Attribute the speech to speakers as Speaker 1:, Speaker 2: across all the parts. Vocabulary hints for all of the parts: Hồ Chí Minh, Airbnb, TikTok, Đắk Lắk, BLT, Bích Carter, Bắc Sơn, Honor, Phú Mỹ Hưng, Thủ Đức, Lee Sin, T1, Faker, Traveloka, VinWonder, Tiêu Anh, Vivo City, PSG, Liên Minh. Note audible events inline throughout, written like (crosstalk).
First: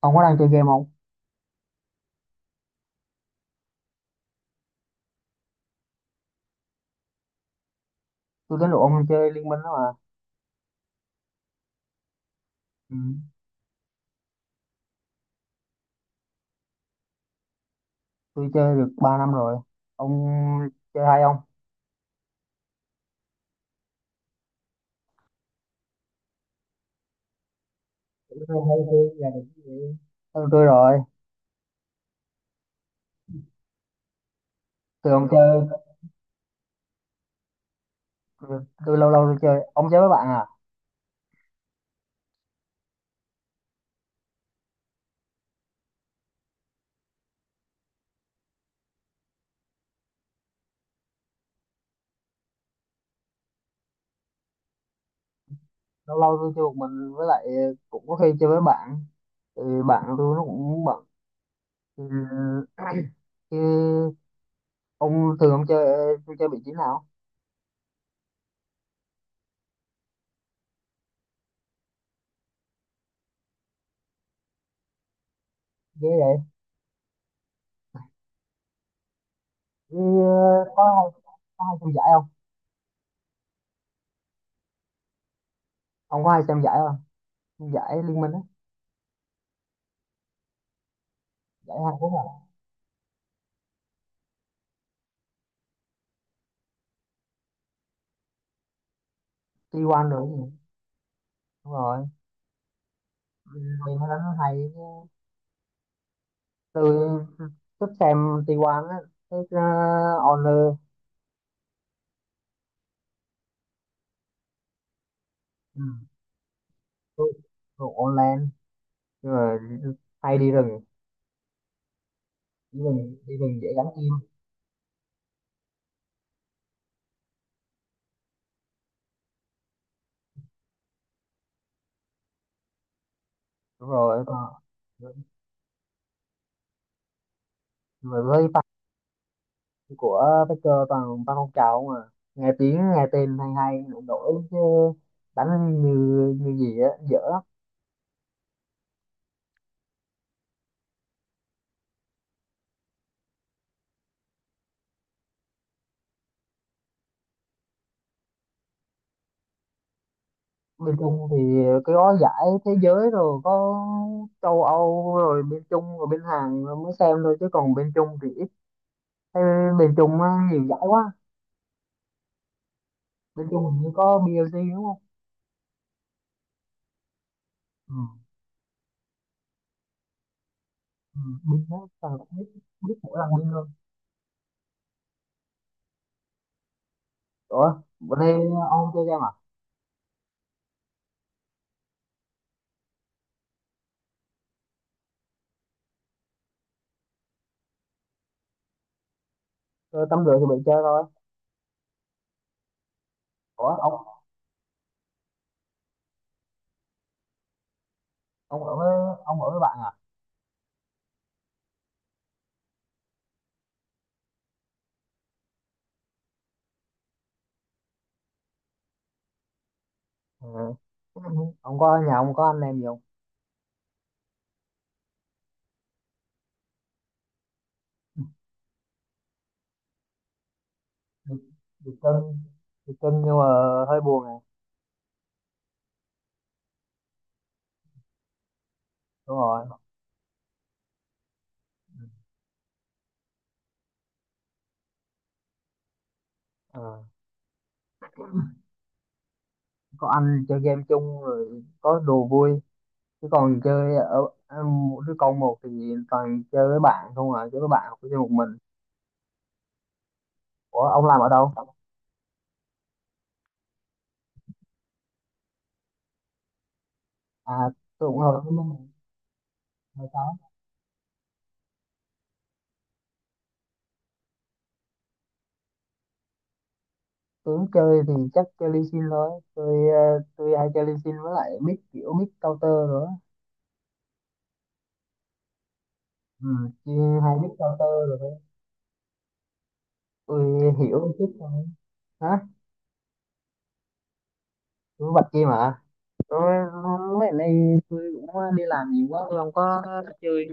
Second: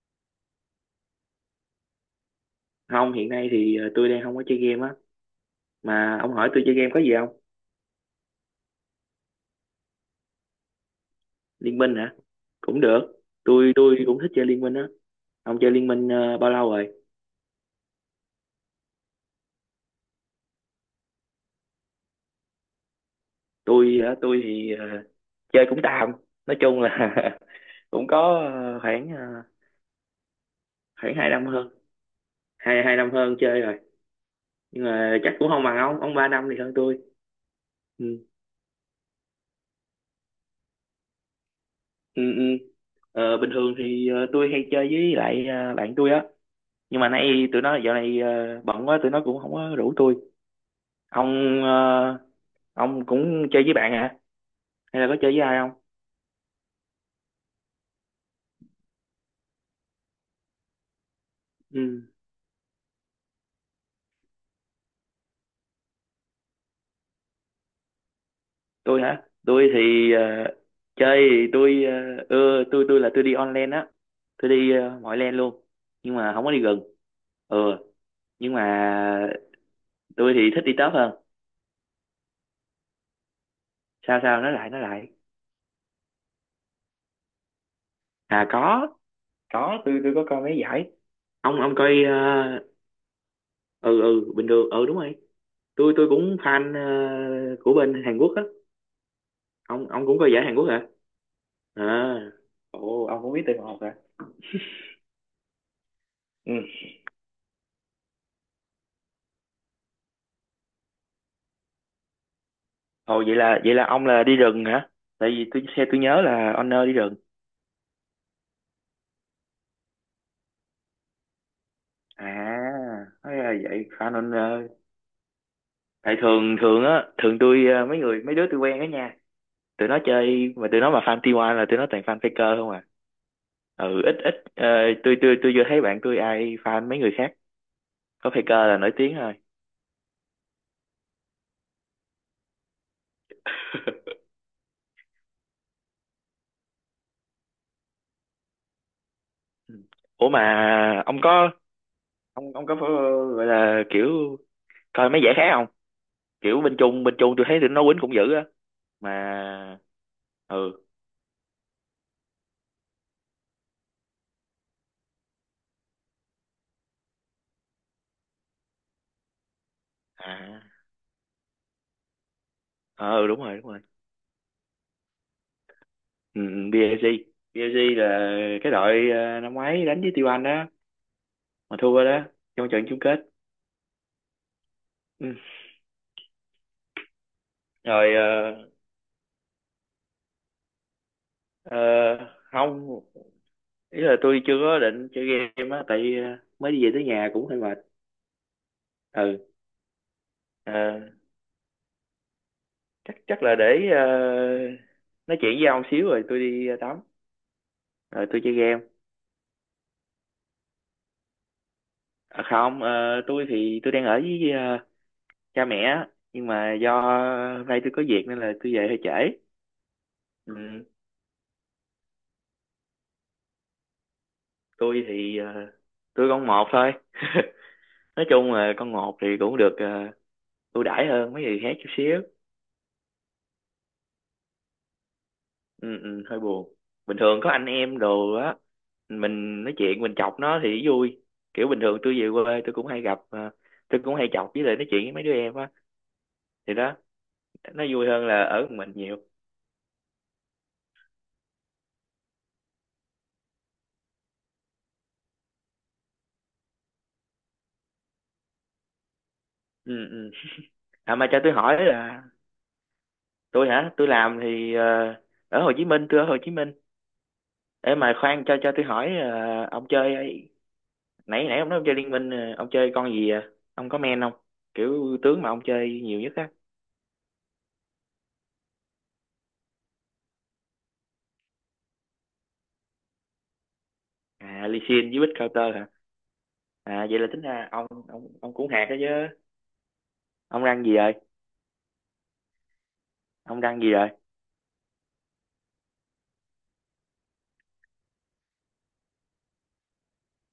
Speaker 1: Ông có đang chơi game không?
Speaker 2: Không, hiện nay thì tôi đang không có chơi game á, mà ông hỏi tôi chơi game có gì không?
Speaker 1: Tôi tính rủ ông chơi Liên Minh đó mà.
Speaker 2: Liên Minh hả? Cũng
Speaker 1: Ừ.
Speaker 2: được. Tôi cũng thích chơi Liên Minh á. Ông chơi Liên Minh bao lâu rồi?
Speaker 1: Tôi chơi được 3 năm rồi. Ông chơi hay không?
Speaker 2: Tôi hả? Tôi thì chơi cũng tạm, nói chung là (laughs) cũng có
Speaker 1: Cũng hay hay hơn
Speaker 2: khoảng
Speaker 1: là được cái gì. Ừ, tôi rồi.
Speaker 2: khoảng 2 năm hơn. Hai hai năm hơn chơi rồi, nhưng
Speaker 1: Từ
Speaker 2: mà
Speaker 1: ông
Speaker 2: chắc cũng
Speaker 1: chơi,
Speaker 2: không bằng ông, 3 năm thì hơn tôi. Ừ,
Speaker 1: tôi, tôi lâu lâu tôi chơi. Ông chơi với bạn à?
Speaker 2: ừ, ừ. Bình thường thì tôi hay chơi với lại bạn tôi á, nhưng mà nay tụi nó dạo này bận quá, tụi nó cũng không có rủ tôi. Ông ờ, ông cũng chơi với bạn hả, hay là có chơi với ai không?
Speaker 1: Lâu lâu tôi chơi một mình với lại cũng có khi chơi với bạn. Thì bạn tôi nó cũng bận.
Speaker 2: Ừ.
Speaker 1: Ừ. (clears throat) Chứ ông thường ông chơi, tôi chơi vị trí nào?
Speaker 2: Tôi hả? Tôi thì chơi thì tôi ưa, tôi là tôi đi online á. Tôi đi mọi lane luôn.
Speaker 1: Ghê
Speaker 2: Nhưng mà
Speaker 1: vậy.
Speaker 2: không có đi gần. Ừ. Nhưng mà
Speaker 1: Ừ,
Speaker 2: tôi thì thích đi
Speaker 1: có
Speaker 2: top hơn.
Speaker 1: hay, có hay xem giải không?
Speaker 2: Sao sao, nói lại nói lại?
Speaker 1: Ông có hay xem giải không? Giải Liên Minh á,
Speaker 2: À có. Tôi có coi mấy giải. Ông
Speaker 1: giải Hàn
Speaker 2: coi.
Speaker 1: Quốc
Speaker 2: ờ,
Speaker 1: à?
Speaker 2: ừ ừ, bình thường, ừ đúng rồi. Tôi cũng fan của bên Hàn Quốc á. Ông
Speaker 1: T1
Speaker 2: cũng coi giải
Speaker 1: rồi.
Speaker 2: Hàn Quốc hả?
Speaker 1: Đúng rồi,
Speaker 2: À, ồ, ông cũng biết từ
Speaker 1: mình
Speaker 2: một
Speaker 1: thấy
Speaker 2: hả?
Speaker 1: đánh nó hay chứ.
Speaker 2: Ừ.
Speaker 1: Tôi thích xem T1 á, thích Honor.
Speaker 2: Ồ, vậy là ông là đi rừng hả? Tại vì tôi
Speaker 1: Ừ,
Speaker 2: xe tôi nhớ là owner đi rừng.
Speaker 1: tôi thuộc online rồi hay đi rừng.
Speaker 2: À,
Speaker 1: Đi
Speaker 2: nói là
Speaker 1: rừng dễ gắn
Speaker 2: vậy
Speaker 1: kim.
Speaker 2: fan anh ơi. Tại thường thường á, thường tôi mấy người mấy đứa tôi quen á nha, tụi nó chơi mà tụi nó mà fan T1 là tụi nó toàn fan Faker không à.
Speaker 1: Đúng
Speaker 2: Ừ, ít
Speaker 1: rồi,
Speaker 2: ít.
Speaker 1: còn
Speaker 2: Tôi chưa thấy bạn tôi ai fan mấy người khác,
Speaker 1: mà
Speaker 2: có
Speaker 1: với fan
Speaker 2: Faker là nổi tiếng thôi.
Speaker 1: của Faker toàn ba con trào không à. Nghe tiếng nghe tên hay hay đổi chứ đánh như như gì á dở.
Speaker 2: Ừ. Ủa mà ông có, ông có phải, gọi là kiểu coi mấy giải khác, kiểu bên Trung tôi thấy tụi nó quýnh cũng dữ á. Mà, ừ,
Speaker 1: Bên Trung thì cái gói giải thế giới rồi có châu Âu rồi bên Trung rồi bên Hàn rồi mới xem thôi, chứ còn bên Trung thì ít. Thế bên Trung á, nhiều
Speaker 2: à,
Speaker 1: giải quá.
Speaker 2: ờ ừ, đúng
Speaker 1: Bên
Speaker 2: rồi
Speaker 1: Trung
Speaker 2: đúng rồi,
Speaker 1: hình như có BLT đúng không.
Speaker 2: ừ, ừ, PSG. PSG
Speaker 1: Ừ.
Speaker 2: là cái đội năm ngoái đánh với Tiêu Anh đó,
Speaker 1: Ừ. Binh
Speaker 2: mà
Speaker 1: đó
Speaker 2: thua đó,
Speaker 1: sao biết.
Speaker 2: trong trận
Speaker 1: Biết
Speaker 2: chung kết.
Speaker 1: mỗi lần binh luôn.
Speaker 2: Ừ.
Speaker 1: Ủa
Speaker 2: Rồi
Speaker 1: bữa nay ông chơi game à.
Speaker 2: ờ, không, ý là tôi chưa có định chơi game á, tại mới đi về tới nhà cũng hơi mệt. Ừ.
Speaker 1: Tôi tắm rửa thì bị
Speaker 2: ờ,
Speaker 1: chơi thôi.
Speaker 2: chắc chắc là
Speaker 1: Ủa
Speaker 2: để nói chuyện với ông xíu rồi tôi đi tắm rồi tôi chơi
Speaker 1: ông ở
Speaker 2: game.
Speaker 1: với ông ở với bạn à?
Speaker 2: À, không. Ờ, tôi thì tôi đang ở với cha mẹ á. Nhưng mà do hôm nay tôi có việc nên là tôi về hơi trễ.
Speaker 1: Ừ.
Speaker 2: Ừ.
Speaker 1: Ông có nhà, ông có anh em gì không?
Speaker 2: Tôi thì tôi con một thôi. Nói chung là con một thì cũng được ưu đãi hơn
Speaker 1: Được
Speaker 2: mấy người khác chút
Speaker 1: Được
Speaker 2: xíu.
Speaker 1: cưng. Được cưng nhưng mà hơi buồn này.
Speaker 2: Ừ, ừ, hơi buồn. Bình thường có anh em đồ á,
Speaker 1: Đúng
Speaker 2: mình
Speaker 1: rồi.
Speaker 2: nói chuyện mình chọc nó thì vui. Kiểu bình thường tôi về quê tôi cũng hay gặp, tôi cũng hay chọc với lại nói chuyện với mấy đứa em á, thì đó,
Speaker 1: Ờ.
Speaker 2: nó vui hơn là ở một mình nhiều.
Speaker 1: Có ăn chơi game chung rồi có đồ vui, chứ còn chơi ở, một đứa con một thì toàn chơi với bạn không à, chơi với bạn hoặc chơi một mình.
Speaker 2: Ừ, ừ.
Speaker 1: Ủa ông
Speaker 2: À
Speaker 1: làm ở
Speaker 2: mà cho tôi
Speaker 1: đâu?
Speaker 2: hỏi là, tôi hả? Tôi làm thì ở Hồ Chí Minh, tôi ở Hồ Chí Minh.
Speaker 1: À
Speaker 2: Ê
Speaker 1: tôi
Speaker 2: mà
Speaker 1: cũng ở Hồ
Speaker 2: khoan,
Speaker 1: Chí
Speaker 2: cho tôi
Speaker 1: Minh
Speaker 2: hỏi ông
Speaker 1: hồi
Speaker 2: chơi,
Speaker 1: đó.
Speaker 2: nãy nãy ông nói ông chơi liên minh, ông chơi con gì à? Ông có men không? Kiểu tướng mà ông chơi nhiều nhất á.
Speaker 1: Tôi cũng chơi thì chắc chơi Lee Sin thôi. Tôi tôi hay chơi Lee Sin với lại mid, kiểu mid counter rồi á.
Speaker 2: À, Lee Sin với Bích Carter hả?
Speaker 1: Ừ,
Speaker 2: À, vậy
Speaker 1: chia
Speaker 2: là
Speaker 1: hai
Speaker 2: tính
Speaker 1: mid
Speaker 2: ra ông
Speaker 1: counter rồi
Speaker 2: ông
Speaker 1: thôi.
Speaker 2: ông cũng hạt đó chứ. Ông
Speaker 1: Tôi
Speaker 2: răng gì
Speaker 1: hiểu một
Speaker 2: rồi?
Speaker 1: chút thôi. Hả?
Speaker 2: Ông răng gì rồi?
Speaker 1: Tôi bạch kia mà. Tôi mấy ngày nay tôi cũng đi làm nhiều quá, tôi không có chơi.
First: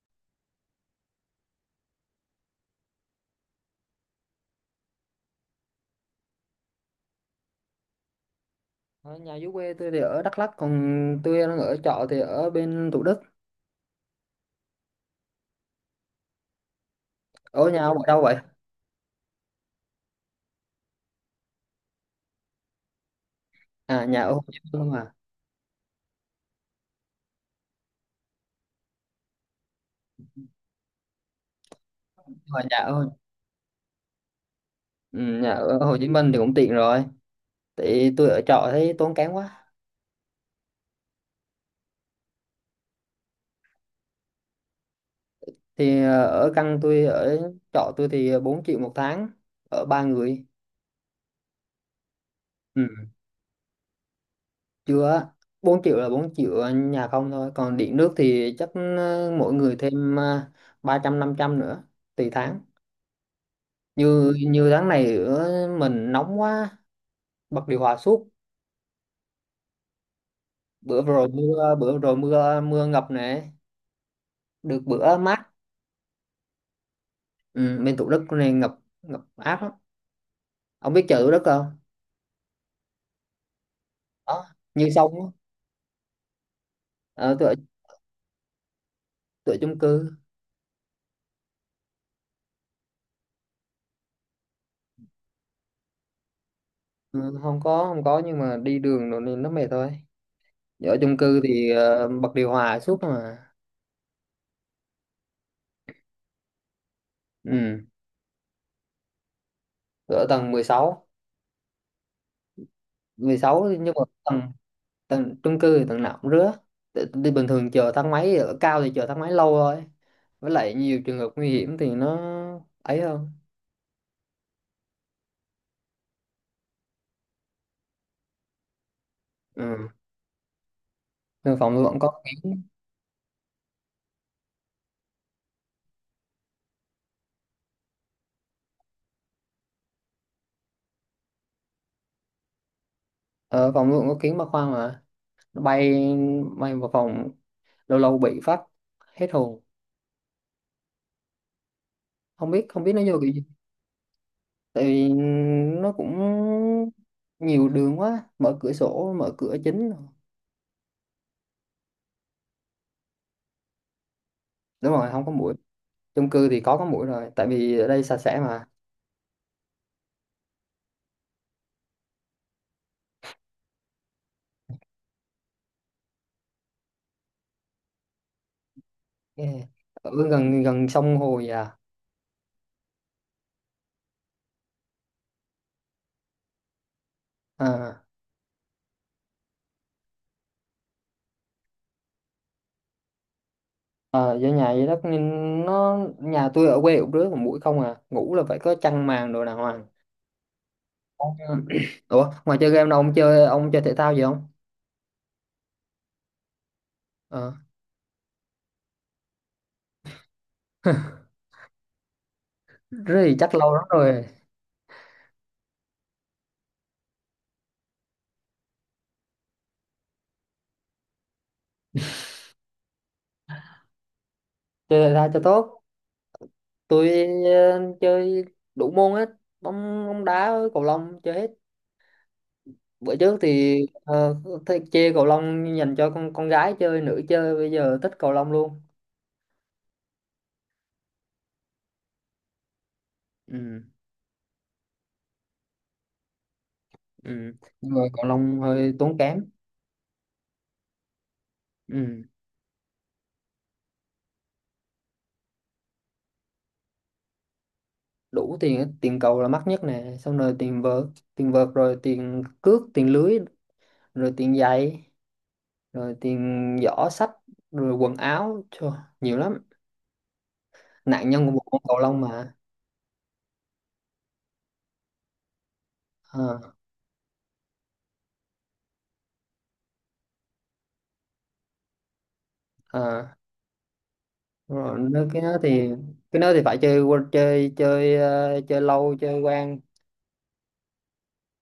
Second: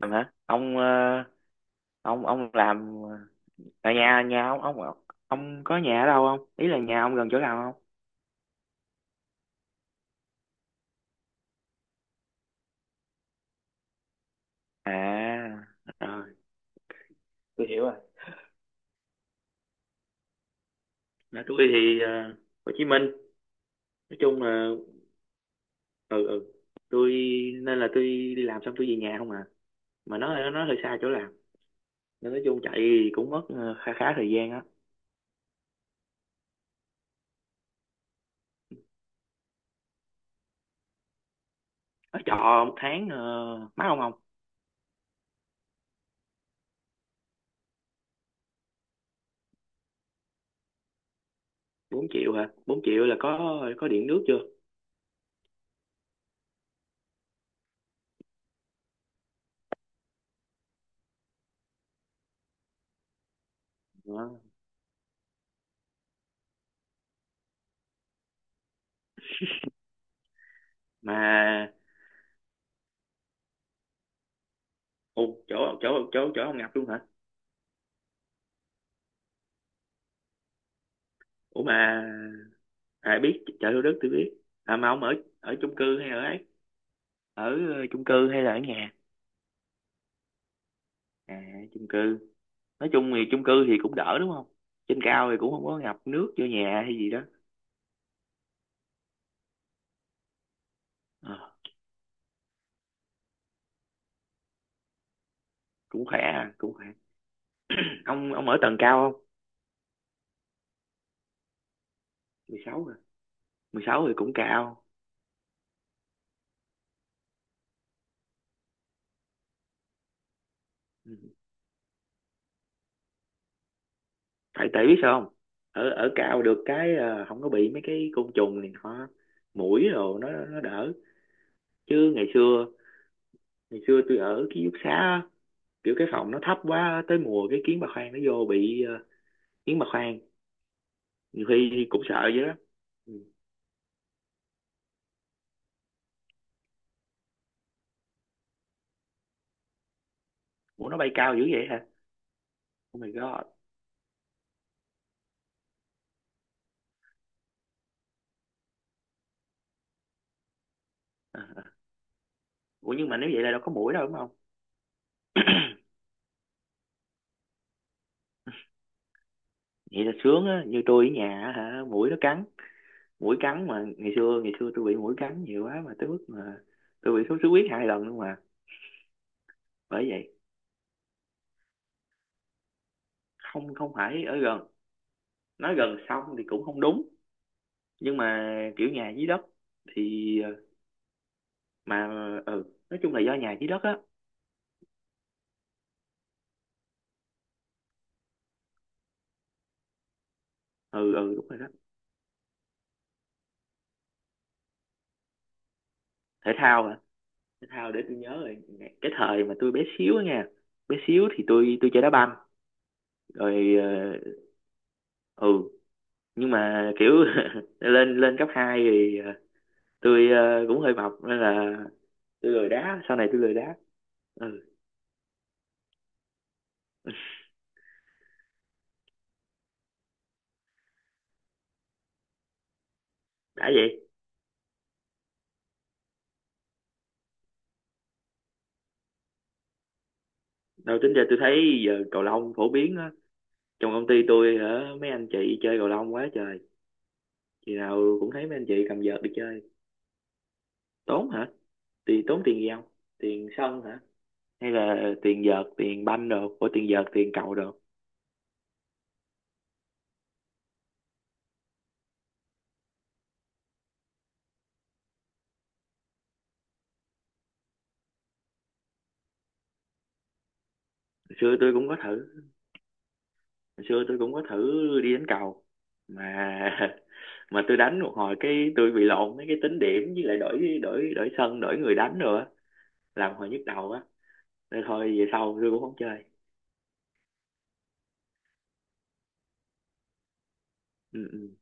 Speaker 2: Làm hả? Ông ông làm ở nhà nhà, ông có nhà ở đâu không? Ý là nhà ông gần chỗ nào không?
Speaker 1: Ở nhà dưới quê tôi thì ở Đắk Lắk, còn tôi đang ở trọ thì ở bên Thủ Đức.
Speaker 2: À rồi, tôi
Speaker 1: Ở nhà
Speaker 2: hiểu rồi.
Speaker 1: ông ở đâu vậy?
Speaker 2: Nhà tôi thì Hồ Chí Minh,
Speaker 1: À
Speaker 2: nói
Speaker 1: nhà ở
Speaker 2: chung
Speaker 1: Hồ Chí
Speaker 2: là,
Speaker 1: Minh không à.
Speaker 2: ừ, ừ, tôi, nên là tôi đi làm xong tôi về nhà không à, mà nó hơi xa chỗ làm, nên
Speaker 1: Nhưng
Speaker 2: nói
Speaker 1: mà
Speaker 2: chung chạy
Speaker 1: nhà ở,
Speaker 2: thì cũng mất khá khá thời gian á.
Speaker 1: ừ, nhà ở Hồ Chí Minh thì cũng tiện rồi. Thì tôi ở trọ thấy tốn kém quá.
Speaker 2: Ở trọ 1 tháng mắc không không?
Speaker 1: Thì ở căn tôi ở trọ tôi thì 4 triệu một tháng, ở ba người.
Speaker 2: 4 triệu hả? bốn
Speaker 1: Ừ,
Speaker 2: triệu là có điện nước chưa?
Speaker 1: chưa á. bốn triệu là 4 triệu nhà không thôi, còn điện nước thì chắc mỗi người thêm ba trăm năm trăm nữa, tùy tháng. Như
Speaker 2: Đó.
Speaker 1: Như tháng này ở mình nóng quá bật điều hòa suốt. Bữa vừa rồi
Speaker 2: Mà,
Speaker 1: mưa, mưa ngập nè. Được bữa
Speaker 2: ồ,
Speaker 1: mát.
Speaker 2: chỗ chỗ chỗ chỗ ông ngập luôn hả?
Speaker 1: Ừ, bên Thủ Đức này ngập ngập ác lắm. Ông biết chợ Thủ Đức
Speaker 2: Ủa
Speaker 1: không?
Speaker 2: mà ai biết chợ Thủ Đức, tôi biết.
Speaker 1: Đó,
Speaker 2: À mà
Speaker 1: như
Speaker 2: ông ở
Speaker 1: sông á.
Speaker 2: ở chung cư hay ở ấy?
Speaker 1: ờ,
Speaker 2: Ở
Speaker 1: tôi ở,
Speaker 2: chung cư hay là ở nhà?
Speaker 1: tôi ở chung cư.
Speaker 2: À, chung cư. Nói chung thì chung cư thì cũng đỡ đúng không? Trên cao thì cũng không có ngập nước vô nhà hay gì đó.
Speaker 1: Ừ, không có, nhưng mà đi đường rồi nên nó mệt thôi. Ở chung
Speaker 2: Ờ.
Speaker 1: cư thì bật điều hòa suốt mà.
Speaker 2: Cũng khỏe à, cũng khỏe.
Speaker 1: Ừ.
Speaker 2: Ông ở tầng cao không?
Speaker 1: Tôi ở tầng mười sáu.
Speaker 2: 16 rồi.
Speaker 1: Mười sáu
Speaker 2: mười
Speaker 1: nhưng mà
Speaker 2: sáu thì cũng
Speaker 1: tầng
Speaker 2: cao.
Speaker 1: tầng chung cư thì tầng nào cũng rứa. Đi bình thường chờ thang máy, ở cao thì chờ thang máy lâu thôi, với lại nhiều
Speaker 2: Ừ.
Speaker 1: trường hợp nguy hiểm thì nó ấy hơn.
Speaker 2: tại tại biết sao không? Ở ở cao được cái, không có bị mấy cái côn trùng này nọ,
Speaker 1: Ừ.
Speaker 2: muỗi rồi nó đỡ.
Speaker 1: Nên phòng tôi vẫn
Speaker 2: Chứ
Speaker 1: có.
Speaker 2: ngày xưa tôi ở ký túc xá á, kiểu cái phòng nó thấp quá, tới mùa cái kiến bà khoang nó vô bị kiến bà khoang, nhiều khi cũng sợ vậy đó. Ừ.
Speaker 1: Ở phòng nó cũng có kiến ba khoang mà. Nó bay bay vào phòng, lâu lâu bị phát hết hồn.
Speaker 2: Ủa nó bay cao dữ vậy hả?
Speaker 1: Không biết
Speaker 2: Oh
Speaker 1: nó
Speaker 2: my
Speaker 1: vô kiểu gì.
Speaker 2: god.
Speaker 1: Tại vì nó cũng nhiều đường quá, mở cửa sổ mở cửa chính.
Speaker 2: À, à. Ủa nhưng mà nếu vậy là đâu có muỗi đâu đúng không?
Speaker 1: Đúng rồi, không có mũi. Chung cư thì có mũi rồi tại vì ở đây sạch sẽ mà.
Speaker 2: Vậy là sướng á, như tôi ở nhà á hả, muỗi nó cắn, mũi cắn mà, ngày xưa tôi bị mũi cắn nhiều quá mà tới mức mà tôi bị sốt xuất huyết 2 lần luôn mà.
Speaker 1: Yeah.
Speaker 2: Bởi
Speaker 1: Ở
Speaker 2: vậy.
Speaker 1: gần gần sông hồ vậy à?
Speaker 2: Không, không phải ở gần, nói gần xong thì cũng không đúng,
Speaker 1: À
Speaker 2: nhưng mà kiểu nhà dưới đất thì mà, ừ, nói chung là do nhà dưới đất á.
Speaker 1: ờ, do nhà vậy đó nên nó. Nhà tôi ở quê cũng rứa, còn mũi không à, ngủ là phải có chăn màn đồ đàng hoàng.
Speaker 2: Ừ, ừ, đúng rồi đó.
Speaker 1: Ủa ngoài chơi game đâu, ông chơi thể thao gì không?
Speaker 2: Thể thao hả?
Speaker 1: Ờ.
Speaker 2: Thể thao để tôi nhớ rồi. Cái thời mà tôi bé xíu á nha, bé xíu
Speaker 1: (laughs)
Speaker 2: thì tôi chơi đá banh.
Speaker 1: Rất thì chắc lâu
Speaker 2: Rồi
Speaker 1: lắm rồi
Speaker 2: ừ, nhưng mà kiểu (laughs) lên lên cấp 2 thì tôi cũng hơi mập nên là tôi lười đá, sau này tôi lười đá. Ừ,
Speaker 1: chơi thể thao cho tốt. Tôi chơi đủ môn hết, bóng bóng đá với cầu lông chơi hết. Bữa trước
Speaker 2: đã
Speaker 1: thì
Speaker 2: vậy.
Speaker 1: ờ, thích chơi cầu lông, dành cho con gái chơi. Nữ chơi bây giờ thích cầu lông luôn.
Speaker 2: Đâu tính ra tôi thấy giờ cầu lông phổ biến á.
Speaker 1: Ừ,
Speaker 2: Trong công ty tôi hả, mấy anh chị chơi cầu lông quá trời.
Speaker 1: ừ.
Speaker 2: Khi
Speaker 1: Nhưng mà
Speaker 2: nào
Speaker 1: cầu
Speaker 2: cũng thấy mấy
Speaker 1: lông
Speaker 2: anh chị
Speaker 1: hơi
Speaker 2: cầm
Speaker 1: tốn
Speaker 2: vợt đi
Speaker 1: kém.
Speaker 2: chơi. Tốn hả?
Speaker 1: Ừ.
Speaker 2: Thì tốn tiền gì không? Tiền sân hả? Hay là tiền vợt, tiền banh đồ, của tiền vợt, tiền cầu đồ. Hồi
Speaker 1: Đủ tiền hết. Tiền cầu là mắc nhất nè, xong rồi tiền vợt rồi tiền cước, tiền lưới, rồi tiền giày, rồi tiền giỏ sách, rồi quần áo. Trời, nhiều lắm. Nạn nhân của
Speaker 2: xưa
Speaker 1: bộ
Speaker 2: tôi
Speaker 1: môn
Speaker 2: cũng có
Speaker 1: cầu lông
Speaker 2: thử,
Speaker 1: mà.
Speaker 2: hồi xưa tôi cũng có thử đi đánh cầu. Mà
Speaker 1: Ờ,
Speaker 2: (laughs) mà tôi đánh một hồi cái tôi bị lộn mấy cái tính điểm, với lại đổi đổi đổi sân, đổi người đánh rồi á,
Speaker 1: ờ.
Speaker 2: làm hồi nhức đầu á.
Speaker 1: Đúng
Speaker 2: Nên
Speaker 1: rồi,
Speaker 2: thôi
Speaker 1: nó
Speaker 2: về sau tôi cũng không chơi.
Speaker 1: cái đó thì phải chơi, chơi chơi lâu chơi quen.
Speaker 2: Ừ, ừ.